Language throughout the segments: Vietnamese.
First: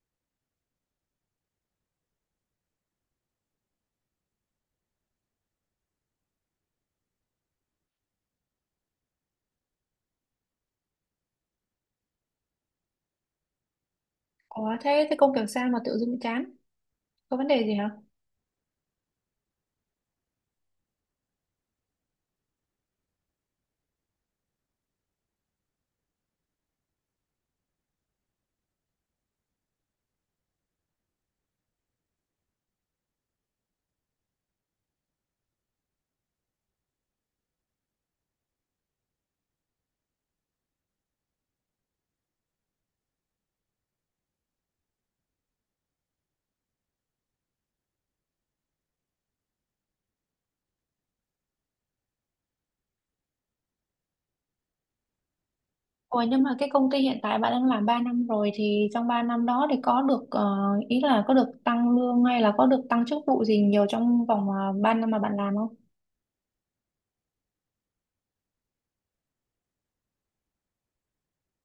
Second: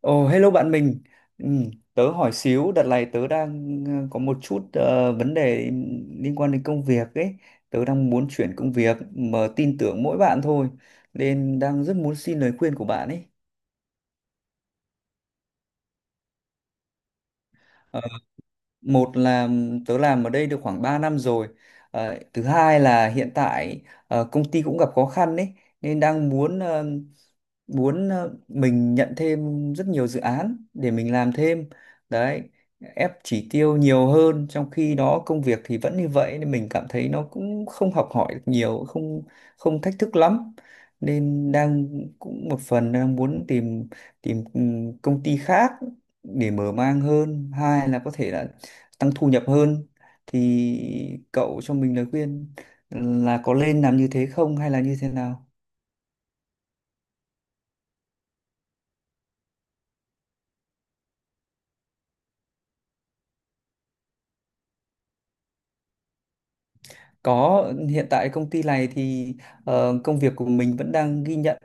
Ồ, hello bạn mình. Ừ, tớ hỏi xíu, đợt này tớ đang có một chút vấn đề liên quan đến công việc ấy. Tớ đang muốn chuyển công việc mà tin tưởng mỗi bạn thôi. Nên đang rất muốn xin lời khuyên của bạn ấy. Ủa thế thế công việc sao mà tự dưng chán? Có vấn đề gì hả? Ờ, một là tớ làm ở đây được khoảng 3 năm rồi. Thứ hai là hiện tại công ty cũng gặp khó khăn ấy. Nên đang muốn muốn ờ, mình nhận thêm rất nhiều dự án để mình làm thêm đấy, ép chỉ tiêu nhiều hơn, trong khi đó công việc thì vẫn như vậy nên mình cảm thấy nó cũng không học hỏi được nhiều, không không thách thức lắm, nên đang cũng một phần đang muốn tìm, tìm công ty khác để mở mang hơn, hai là có thể là tăng thu nhập hơn. Thì cậu cho mình lời khuyên là có nên làm như thế không hay là như thế nào? Ủa nhưng mà cái công ty hiện tại bạn đang làm 3 năm rồi thì trong 3 năm đó thì có được ý là có được tăng lương hay là có được tăng chức vụ gì nhiều trong vòng 3 năm mà bạn làm không? Có, hiện tại công ty này thì công việc của mình vẫn đang ghi nhận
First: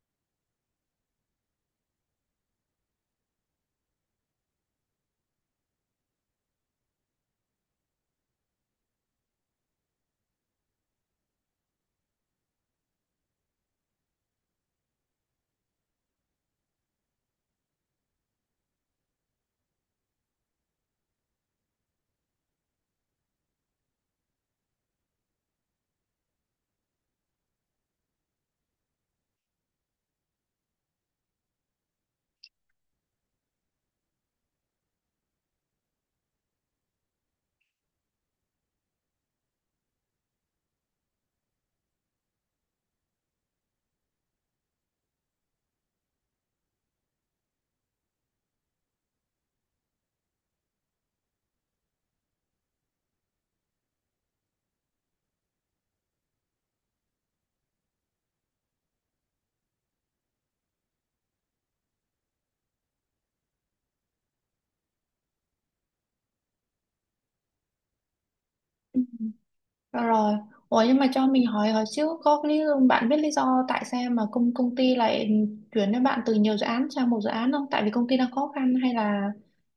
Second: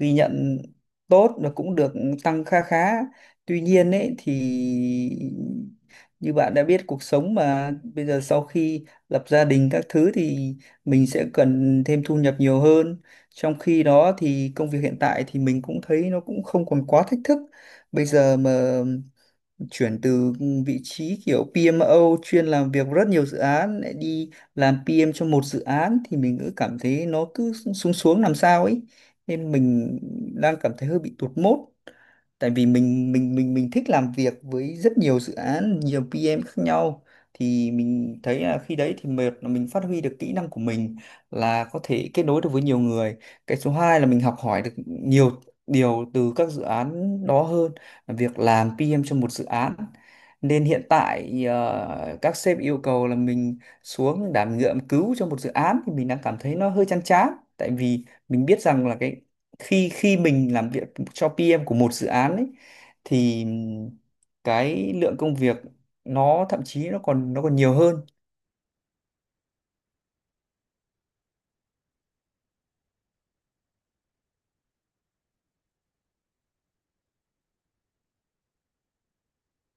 ghi nhận tốt và cũng được tăng kha khá. Tuy nhiên ấy thì như bạn đã biết, cuộc sống mà bây giờ sau khi lập gia đình các thứ thì mình sẽ cần thêm thu nhập nhiều hơn. Trong khi đó thì công việc hiện tại thì mình cũng thấy nó cũng không còn quá thách thức. Bây giờ mà chuyển từ vị trí kiểu PMO chuyên làm việc rất nhiều dự án lại đi làm PM cho một dự án thì mình cứ cảm thấy nó cứ xuống xuống làm sao ấy, nên mình đang cảm thấy hơi bị tụt mood, tại vì mình thích làm việc với rất nhiều dự án, nhiều PM khác nhau. Thì mình thấy là khi đấy thì mệt là mình phát huy được kỹ năng của mình, là có thể kết nối được với nhiều người. Cái số 2 là mình học hỏi được nhiều điều từ các dự án đó hơn là việc làm PM cho một dự án. Nên hiện tại các sếp yêu cầu là mình xuống đảm nhiệm cứu cho một dự án thì mình đang cảm thấy nó hơi chán chán, tại vì mình biết rằng là cái khi khi mình làm việc cho PM của một dự án ấy thì cái lượng công việc nó thậm chí nó còn nhiều hơn. Rồi, rồi. Ủa nhưng mà cho mình hỏi hỏi xíu có lý bạn biết lý do tại sao mà công công ty lại chuyển cho bạn từ nhiều dự án sang một dự án không? Tại vì công ty đang khó khăn hay là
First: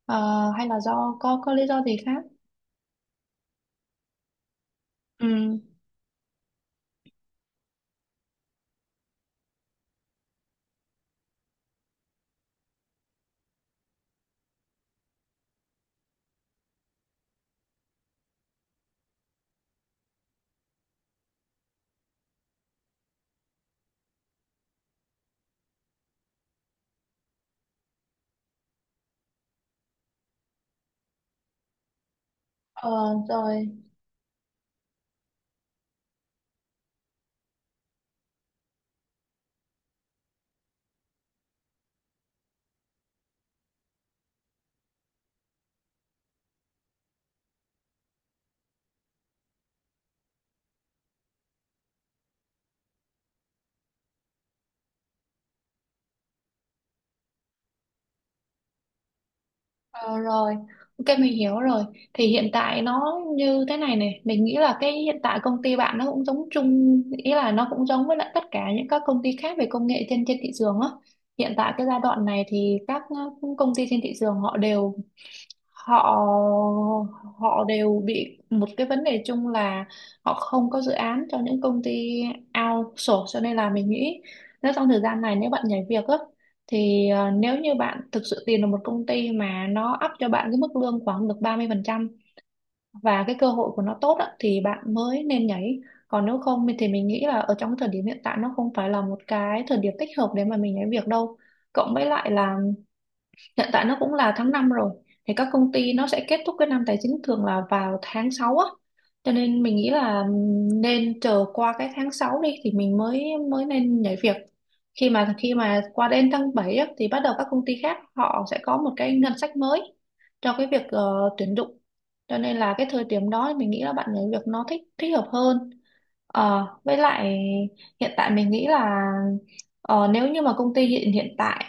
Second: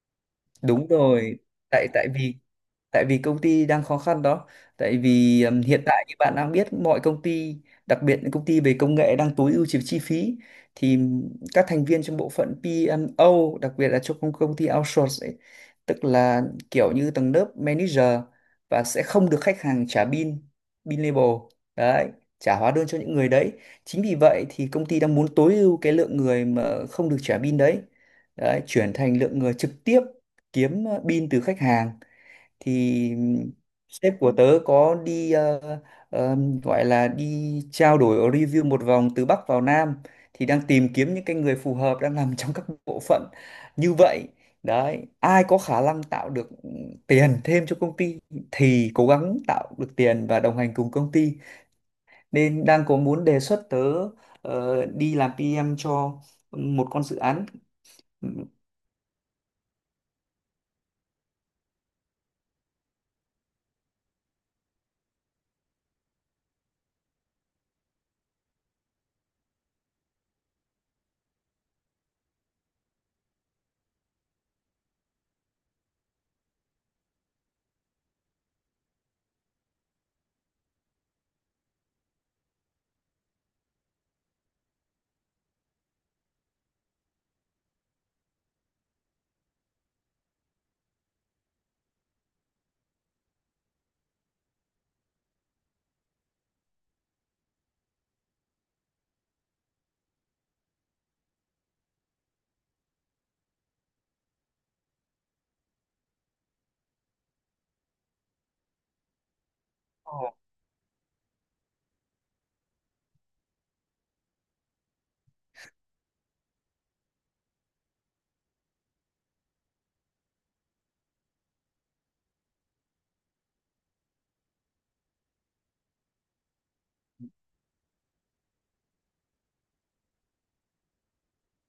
hay là Đúng do rồi, có lý do tại gì khác? Tại vì công ty đang khó khăn đó. Tại vì Ừ. Hiện tại như bạn đang biết, mọi công ty, đặc biệt những công ty về công nghệ, đang tối ưu chi chi phí, thì các thành viên trong bộ phận PMO, đặc biệt là trong công công ty outsource ấy, tức là kiểu như tầng lớp manager, và sẽ không được khách hàng trả bill, bill label. Đấy, trả hóa đơn cho những người đấy. Chính vì vậy thì công ty đang muốn tối ưu cái lượng người mà không được trả bill đấy, chuyển thành lượng người trực tiếp kiếm pin từ khách hàng. Thì Ờ rồi. sếp của tớ có đi ờ, gọi là đi trao đổi review một vòng từ Bắc vào Nam, thì đang tìm kiếm những cái người phù hợp đang làm trong các bộ phận như vậy. Đấy, ai có khả năng tạo được tiền thêm cho công ty thì cố gắng tạo được tiền và đồng hành cùng công ty, nên đang có muốn đề xuất tớ đi làm PM cho một con dự án. Ờ, rồi, ok mình hiểu rồi. Thì hiện tại nó như thế này này, mình nghĩ là cái hiện tại công ty bạn nó cũng giống chung, ý là nó cũng giống với lại tất cả những các công ty khác về công nghệ trên trên thị trường á. Hiện tại cái giai đoạn này thì các công ty trên thị trường họ họ đều bị một cái vấn đề chung là họ không có dự án cho những công ty outsource cho nên là mình nghĩ nếu trong thời gian này nếu bạn nhảy việc á thì nếu như bạn thực sự tìm được một công ty mà nó up cho bạn cái mức lương khoảng được 30% và cái cơ hội của nó tốt á, thì bạn mới nên nhảy, còn nếu không thì mình nghĩ là ở trong cái thời điểm hiện tại nó không phải là một cái thời điểm thích hợp để mà mình nhảy việc đâu, cộng với lại là hiện tại nó cũng là tháng 5 rồi thì các công ty nó sẽ kết thúc cái năm tài chính thường là vào tháng 6 á, cho nên mình nghĩ Ồ, là nên chờ qua cái tháng 6 đi thì mình mới mới nên nhảy việc. Khi mà qua đến tháng 7 á, thì bắt đầu các công ty khác họ sẽ có một cái ngân sách mới cho cái việc tuyển dụng, cho nên là cái thời điểm đó mình nghĩ là bạn nhảy việc nó thích thích hợp hơn. Ờ, với lại hiện tại mình nghĩ là, ờ, nếu như mà công ty hiện hiện tại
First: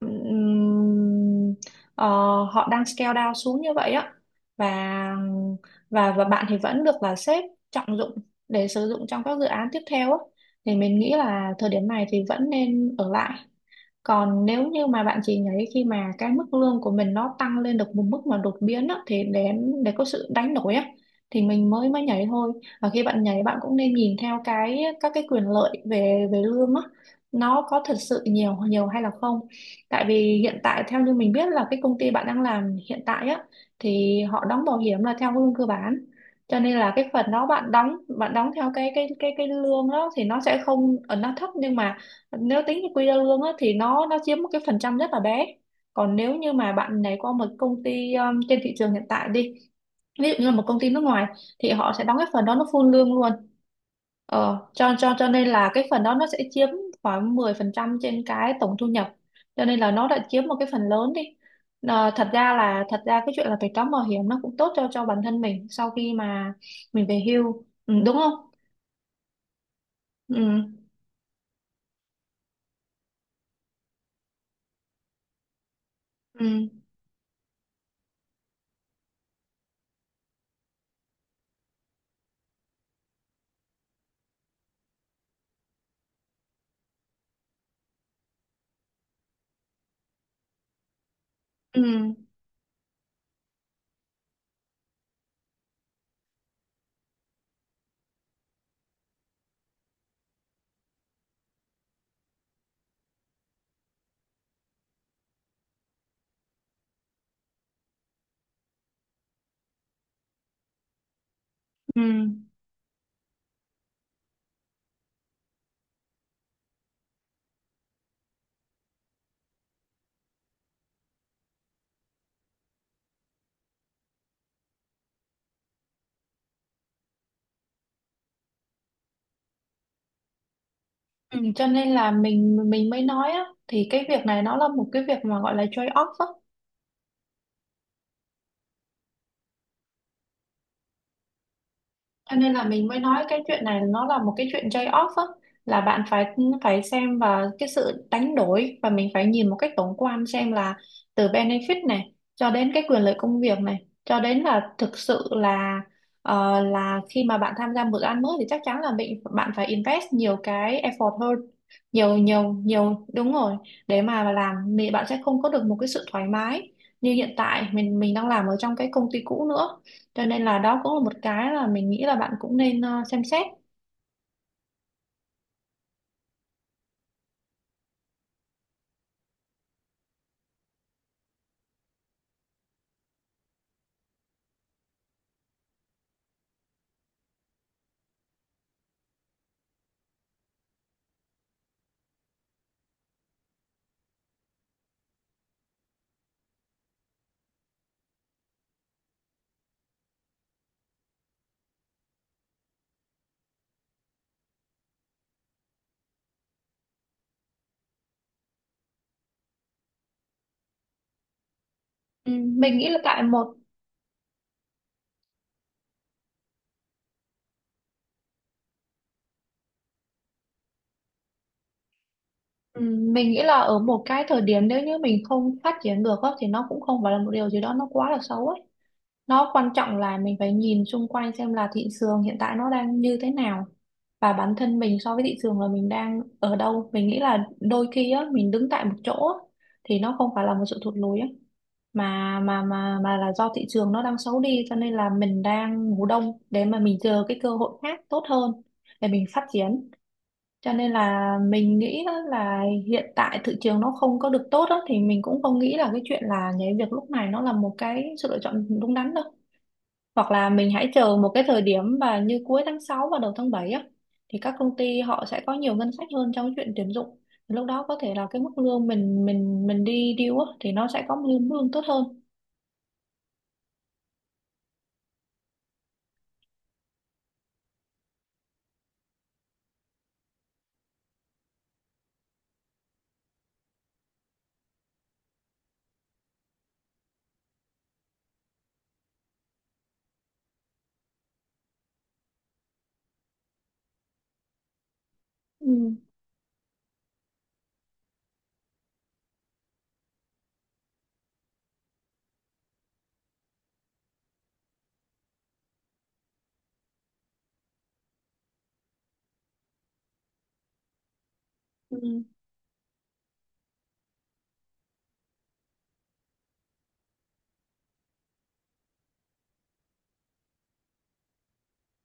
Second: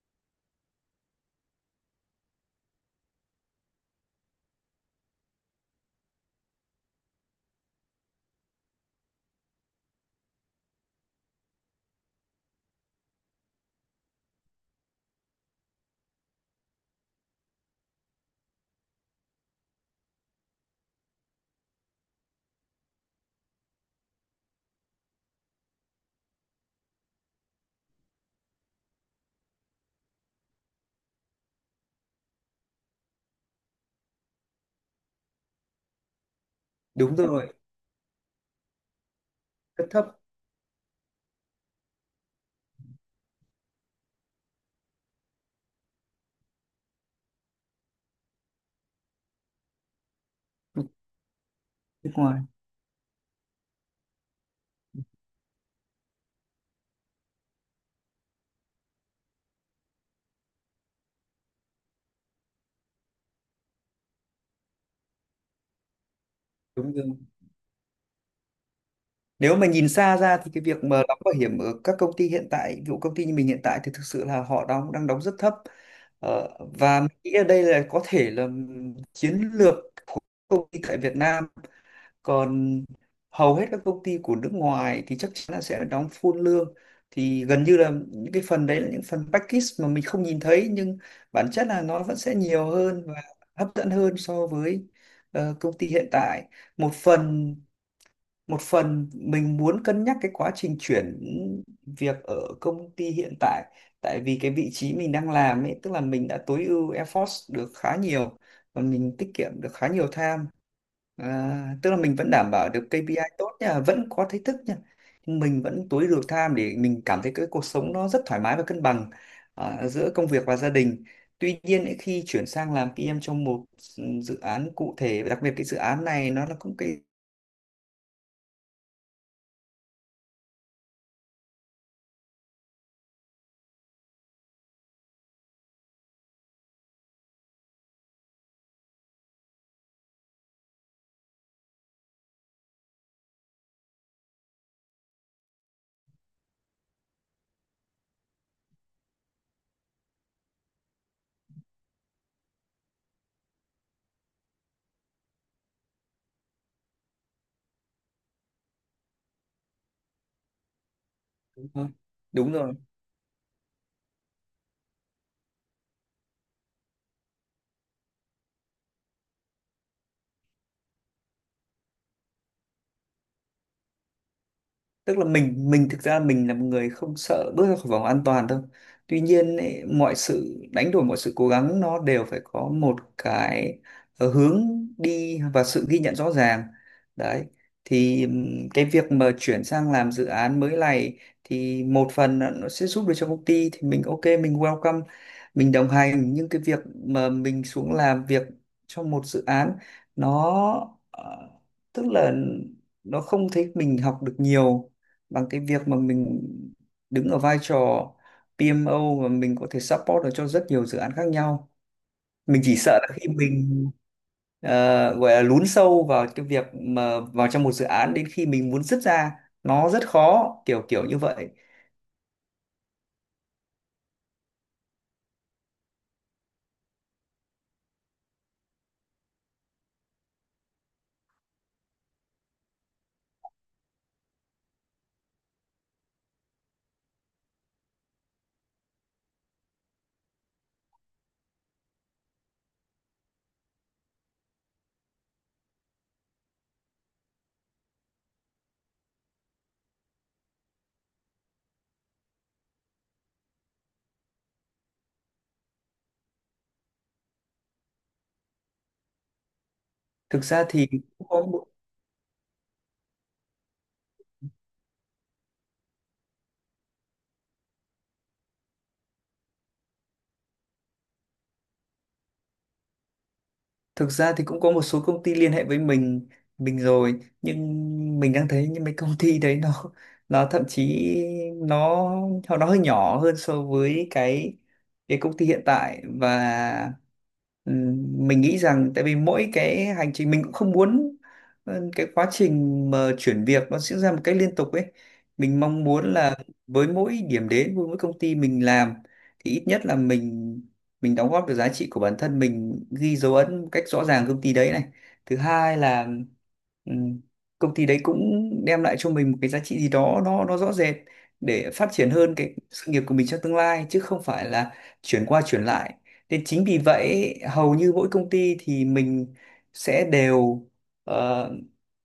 ừm, ờ, họ đang scale down xuống như vậy á, và và bạn thì vẫn được là sếp trọng dụng để sử dụng trong các dự án tiếp theo á, thì mình nghĩ là thời điểm này thì vẫn nên ở lại, còn nếu như mà bạn chỉ nhảy khi mà cái mức lương của mình nó tăng lên được một mức mà đột biến á, thì để có sự đánh đổi á thì mình mới mới nhảy thôi. Và khi bạn nhảy bạn cũng nên nhìn theo cái các cái quyền lợi về về lương á, nó có thật sự nhiều nhiều hay là không. Tại vì hiện tại theo như mình biết là cái công ty bạn đang làm hiện tại á, thì họ đóng bảo hiểm là theo lương cơ bản. Cho nên là cái đúng phần đó rồi. Bạn đóng theo cái Cấp lương thấp. đó thì nó sẽ không ở nó thấp, nhưng mà nếu tính cho quy ra lương á, thì nó chiếm một cái phần trăm rất là bé. Còn nếu như mà bạn này qua một công ty trên thị trường hiện tại đi, ví dụ như là một công ty nước ngoài thì họ sẽ Nước đóng cái ngoài. phần đó nó full lương luôn. Cho nên là cái phần đó nó sẽ chiếm khoảng 10% trên cái tổng thu nhập, cho nên là nó đã chiếm một cái phần lớn đi. Ờ, thật ra là thật ra cái chuyện là phải đóng bảo hiểm nó cũng tốt cho bản thân mình sau khi mà Đúng mình rồi. về hưu, ừ, đúng không. Nếu mà nhìn xa ra thì cái ừ, việc mà đóng bảo hiểm ở các công ty hiện tại, ví dụ công ty như mình hiện tại, thì thực sự là họ đóng đang đóng rất thấp. ờ, ừ, và mình nghĩ ở đây là có thể là chiến lược của công ty tại Việt Nam, còn hầu hết các công ty của nước ngoài thì chắc chắn là sẽ đóng full lương, thì gần như là những cái phần đấy là những phần package mà mình không nhìn thấy, nhưng bản chất ừ, là nó vẫn sẽ nhiều hơn và hấp dẫn hơn so với công ty hiện tại. Một phần một phần mình muốn cân nhắc cái quá trình chuyển việc ở công ty hiện tại, tại vì cái vị trí mình đang làm ấy tức là mình đã tối ưu effort được khá nhiều và mình tiết kiệm được khá nhiều time. À, tức là ừ. mình vẫn đảm bảo được KPI tốt nha, vẫn có thách thức nha, nhưng mình vẫn tối ưu được time để mình cảm thấy cái cuộc sống nó rất thoải mái và cân bằng, à, giữa công việc và gia đình. Tuy nhiên ấy, khi chuyển sang làm PM trong một dự án cụ thể, đặc biệt cái dự án này nó là cũng cái... Ừ, cho nên là mình mới nói á thì cái việc này nó là một cái việc mà gọi là trade off á. Cho nên là mình mới nói cái chuyện này nó là một cái chuyện trade-off á, là bạn phải phải xem và cái sự đánh đổi và mình phải nhìn một cách tổng quan xem là từ benefit này cho đến cái quyền lợi công việc này cho đến là thực sự là, là khi mà bạn tham gia một dự án mới thì chắc chắn là bạn phải invest nhiều cái effort hơn, Đúng rồi. nhiều nhiều Đúng rồi. nhiều đúng rồi, để mà làm thì bạn sẽ không có được một cái sự thoải mái như hiện tại mình đang làm ở trong cái công ty cũ nữa, cho nên là đó cũng là một cái là mình nghĩ là bạn cũng nên xem xét. Tức là mình thực ra mình là một người không sợ bước ra khỏi vòng an toàn đâu. Tuy nhiên ấy, mọi sự đánh đổi, mọi sự cố gắng nó đều phải có một cái hướng đi và sự ghi nhận rõ ràng. Đấy, thì cái việc mà chuyển sang làm dự án mới này thì một phần là nó sẽ giúp được cho công ty thì mình ok, mình welcome, mình đồng hành, nhưng cái việc mà mình xuống làm việc trong một dự án, nó tức là nó không thấy mình học được nhiều bằng cái việc mà mình đứng ở vai trò PMO và mình có thể support được cho rất nhiều dự án khác nhau. Ừ, Mình chỉ mình nghĩ là sợ là tại khi một, mình ờ, gọi là lún sâu vào cái việc mà vào trong một dự án, đến khi mình muốn dứt ra nó rất khó, kiểu kiểu như vậy. ừ, mình nghĩ là ở một cái thời điểm nếu như mình không phát triển được á, thì nó cũng không phải là một điều gì đó nó quá là xấu ấy. Nó quan trọng là mình phải nhìn xung quanh xem là thị trường hiện tại nó đang như thế nào và bản thân mình so với thị trường là mình đang ở đâu. Mình nghĩ là đôi khi á mình đứng tại một chỗ á, thì nó không phải là một sự thụt lùi á, mà là do thị trường nó đang xấu đi cho nên là mình đang ngủ đông để mà mình chờ cái cơ hội khác tốt hơn để mình phát triển. Cho nên là mình nghĩ á là hiện tại thị trường nó không có được tốt á, thì mình cũng không nghĩ là cái chuyện là nhảy việc lúc này nó là một cái sự lựa chọn đúng đắn đâu, hoặc thực là ra mình thì hãy chờ cũng một cái thời có điểm và như cuối tháng 6 và đầu tháng 7 á, thì các công ty họ sẽ có nhiều ngân sách hơn trong cái chuyện tuyển dụng, lúc đó có thể là cái mức lương mình đi deal á, thì nó sẽ có một lương lương tốt hơn. Thực ra thì cũng có một số công ty liên hệ với mình rồi, nhưng mình đang thấy những mấy công ty đấy nó nó thậm chí nó nó nó hơi nhỏ hơn so với cái công ty hiện tại, và mình nghĩ rằng tại vì mỗi cái hành trình mình cũng không muốn cái quá trình mà chuyển việc nó diễn ra một cách liên tục ấy. Mình mong Ừ. muốn là với mỗi điểm đến, với mỗi công ty mình làm thì ít nhất là mình đóng góp được giá trị của bản thân, mình ghi dấu ấn một cách rõ ràng công ty đấy này. Thứ hai là ừm, công ty đấy cũng đem lại cho mình một cái giá trị gì đó nó rõ rệt để phát triển Ừ. hơn cái sự nghiệp của mình trong tương lai, chứ không phải là chuyển qua chuyển lại. Nên chính vì vậy hầu như mỗi công ty thì mình sẽ đều ờ,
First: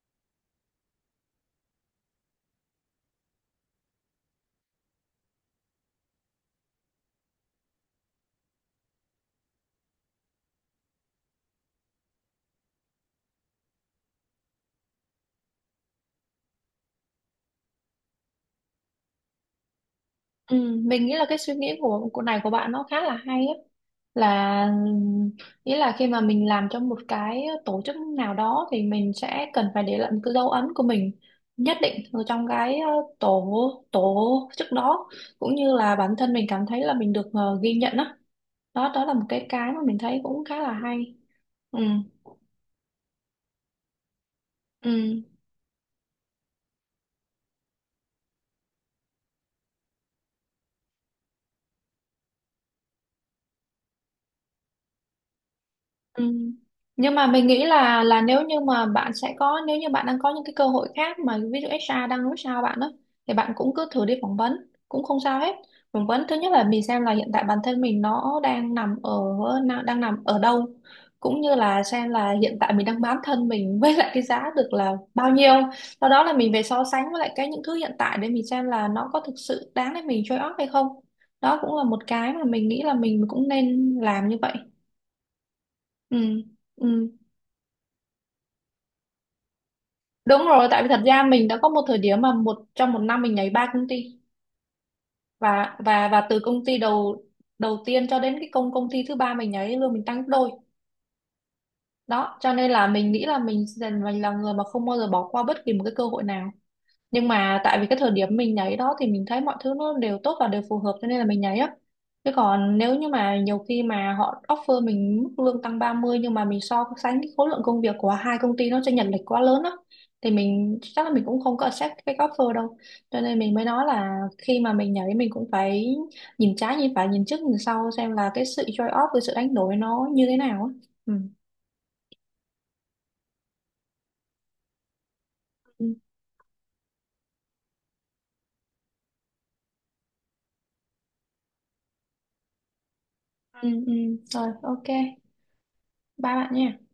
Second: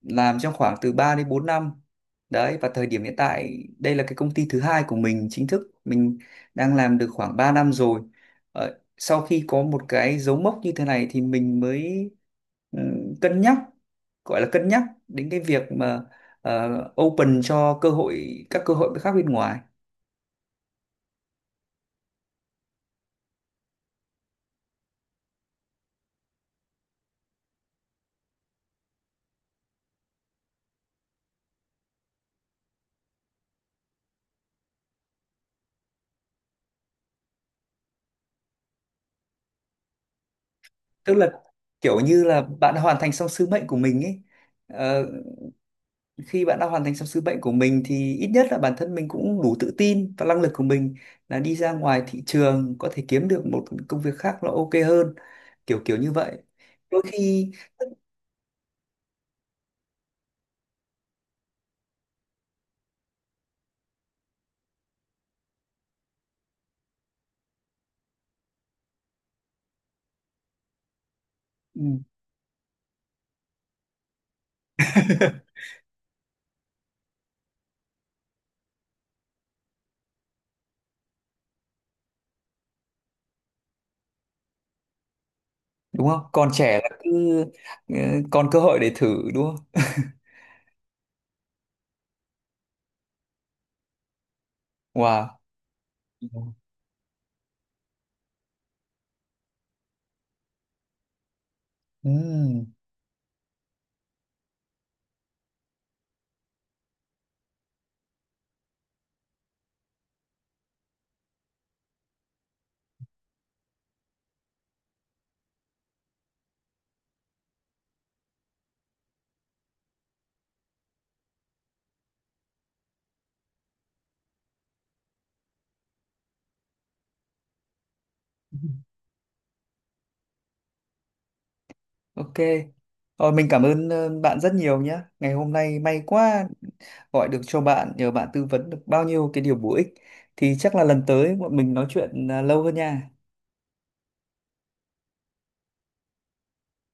làm trong khoảng từ 3 đến 4 năm. Đấy, và thời điểm hiện tại đây là cái công ty thứ hai của mình, chính thức mình đang làm được khoảng 3 năm rồi. Ờ, Sau khi có một cái dấu mốc như thế này thì mình mới ừ, cân nhắc, gọi là cân nhắc đến cái việc mà ờ, open cho cơ hội, các cơ hội khác bên ngoài. Ừ. Mình nghĩ là cái suy nghĩ của này của bạn nó khá là hay á, là nghĩa là khi mà mình làm trong một cái tổ chức nào đó thì mình sẽ cần phải để lại một cái dấu ấn của mình nhất định ở trong cái, tổ tổ chức đó, cũng như là bản thân mình cảm thấy là mình được ghi nhận á. Đó, đó là một cái mà mình thấy cũng khá là Tức hay. là Ừ. kiểu như là bạn đã hoàn thành xong sứ mệnh của mình ấy. Ờ, Ừ. Khi bạn đã hoàn thành xong sứ mệnh của mình thì ít nhất là bản thân mình cũng đủ tự tin và năng lực của mình là đi ra ngoài thị trường có thể kiếm được một công việc khác nó ok hơn, kiểu kiểu như Ừ. vậy. Đôi Nhưng mà mình khi nghĩ là nếu như mà bạn sẽ có nếu như bạn đang có những cái cơ hội khác mà ví dụ HR đang nói sao bạn đó, thì bạn cũng cứ thử đi phỏng vấn cũng không sao hết. Phỏng vấn thứ nhất là mình xem là hiện tại bản thân mình nó đang nằm ở đang nằm ở đâu, cũng như ừ, là xem là hiện tại mình đang bán thân mình với lại cái giá được là bao nhiêu, sau đó là mình về so sánh với lại cái những thứ hiện tại để mình xem là nó có thực sự đáng để mình trade off hay không. Đó cũng là một cái mà mình nghĩ là mình cũng nên làm như vậy. đúng không, Ừ. còn trẻ là Ừ. cứ ờ, còn cơ hội để thử đúng không? Đúng rồi, tại vì thật ra mình đã có một thời điểm mà trong một năm mình nhảy ba công ty, Wow. và từ công ty đầu đầu tiên cho đến cái công công ty thứ ba mình nhảy lương mình tăng gấp đôi. Đó cho Ừm, nên là mình nghĩ là mình là người mà không bao giờ bỏ qua bất kỳ một cái cơ hội nào, nhưng mà tại vì cái thời điểm mình nhảy đó thì mình thấy mọi thứ nó đều tốt và đều phù hợp cho nên là mình nhảy á, chứ còn nếu như mà nhiều khi mà họ offer mình mức lương tăng 30 nhưng mà mình so sánh cái khối lượng công việc của hai công ty nó chênh lệch quá lớn á, thì mình chắc là mình cũng không có accept cái offer đâu. Cho nên mình mới nói là khi mà mình nhảy mình cũng phải nhìn trái nhìn phải nhìn trước nhìn sau xem là cái sự trade off cái sự đánh đổi nó như thế nào á. Ừ. ok. Ờ, mình cảm ơn bạn rất nhiều nhé, ngày hôm nay Ừ. may quá gọi được cho bạn, nhờ bạn tư vấn được bao nhiêu cái điều bổ ích. Thì chắc là lần tới bọn mình nói chuyện à, lâu hơn nha. Ừ, ừ. Rồi, ok, ba bạn nha.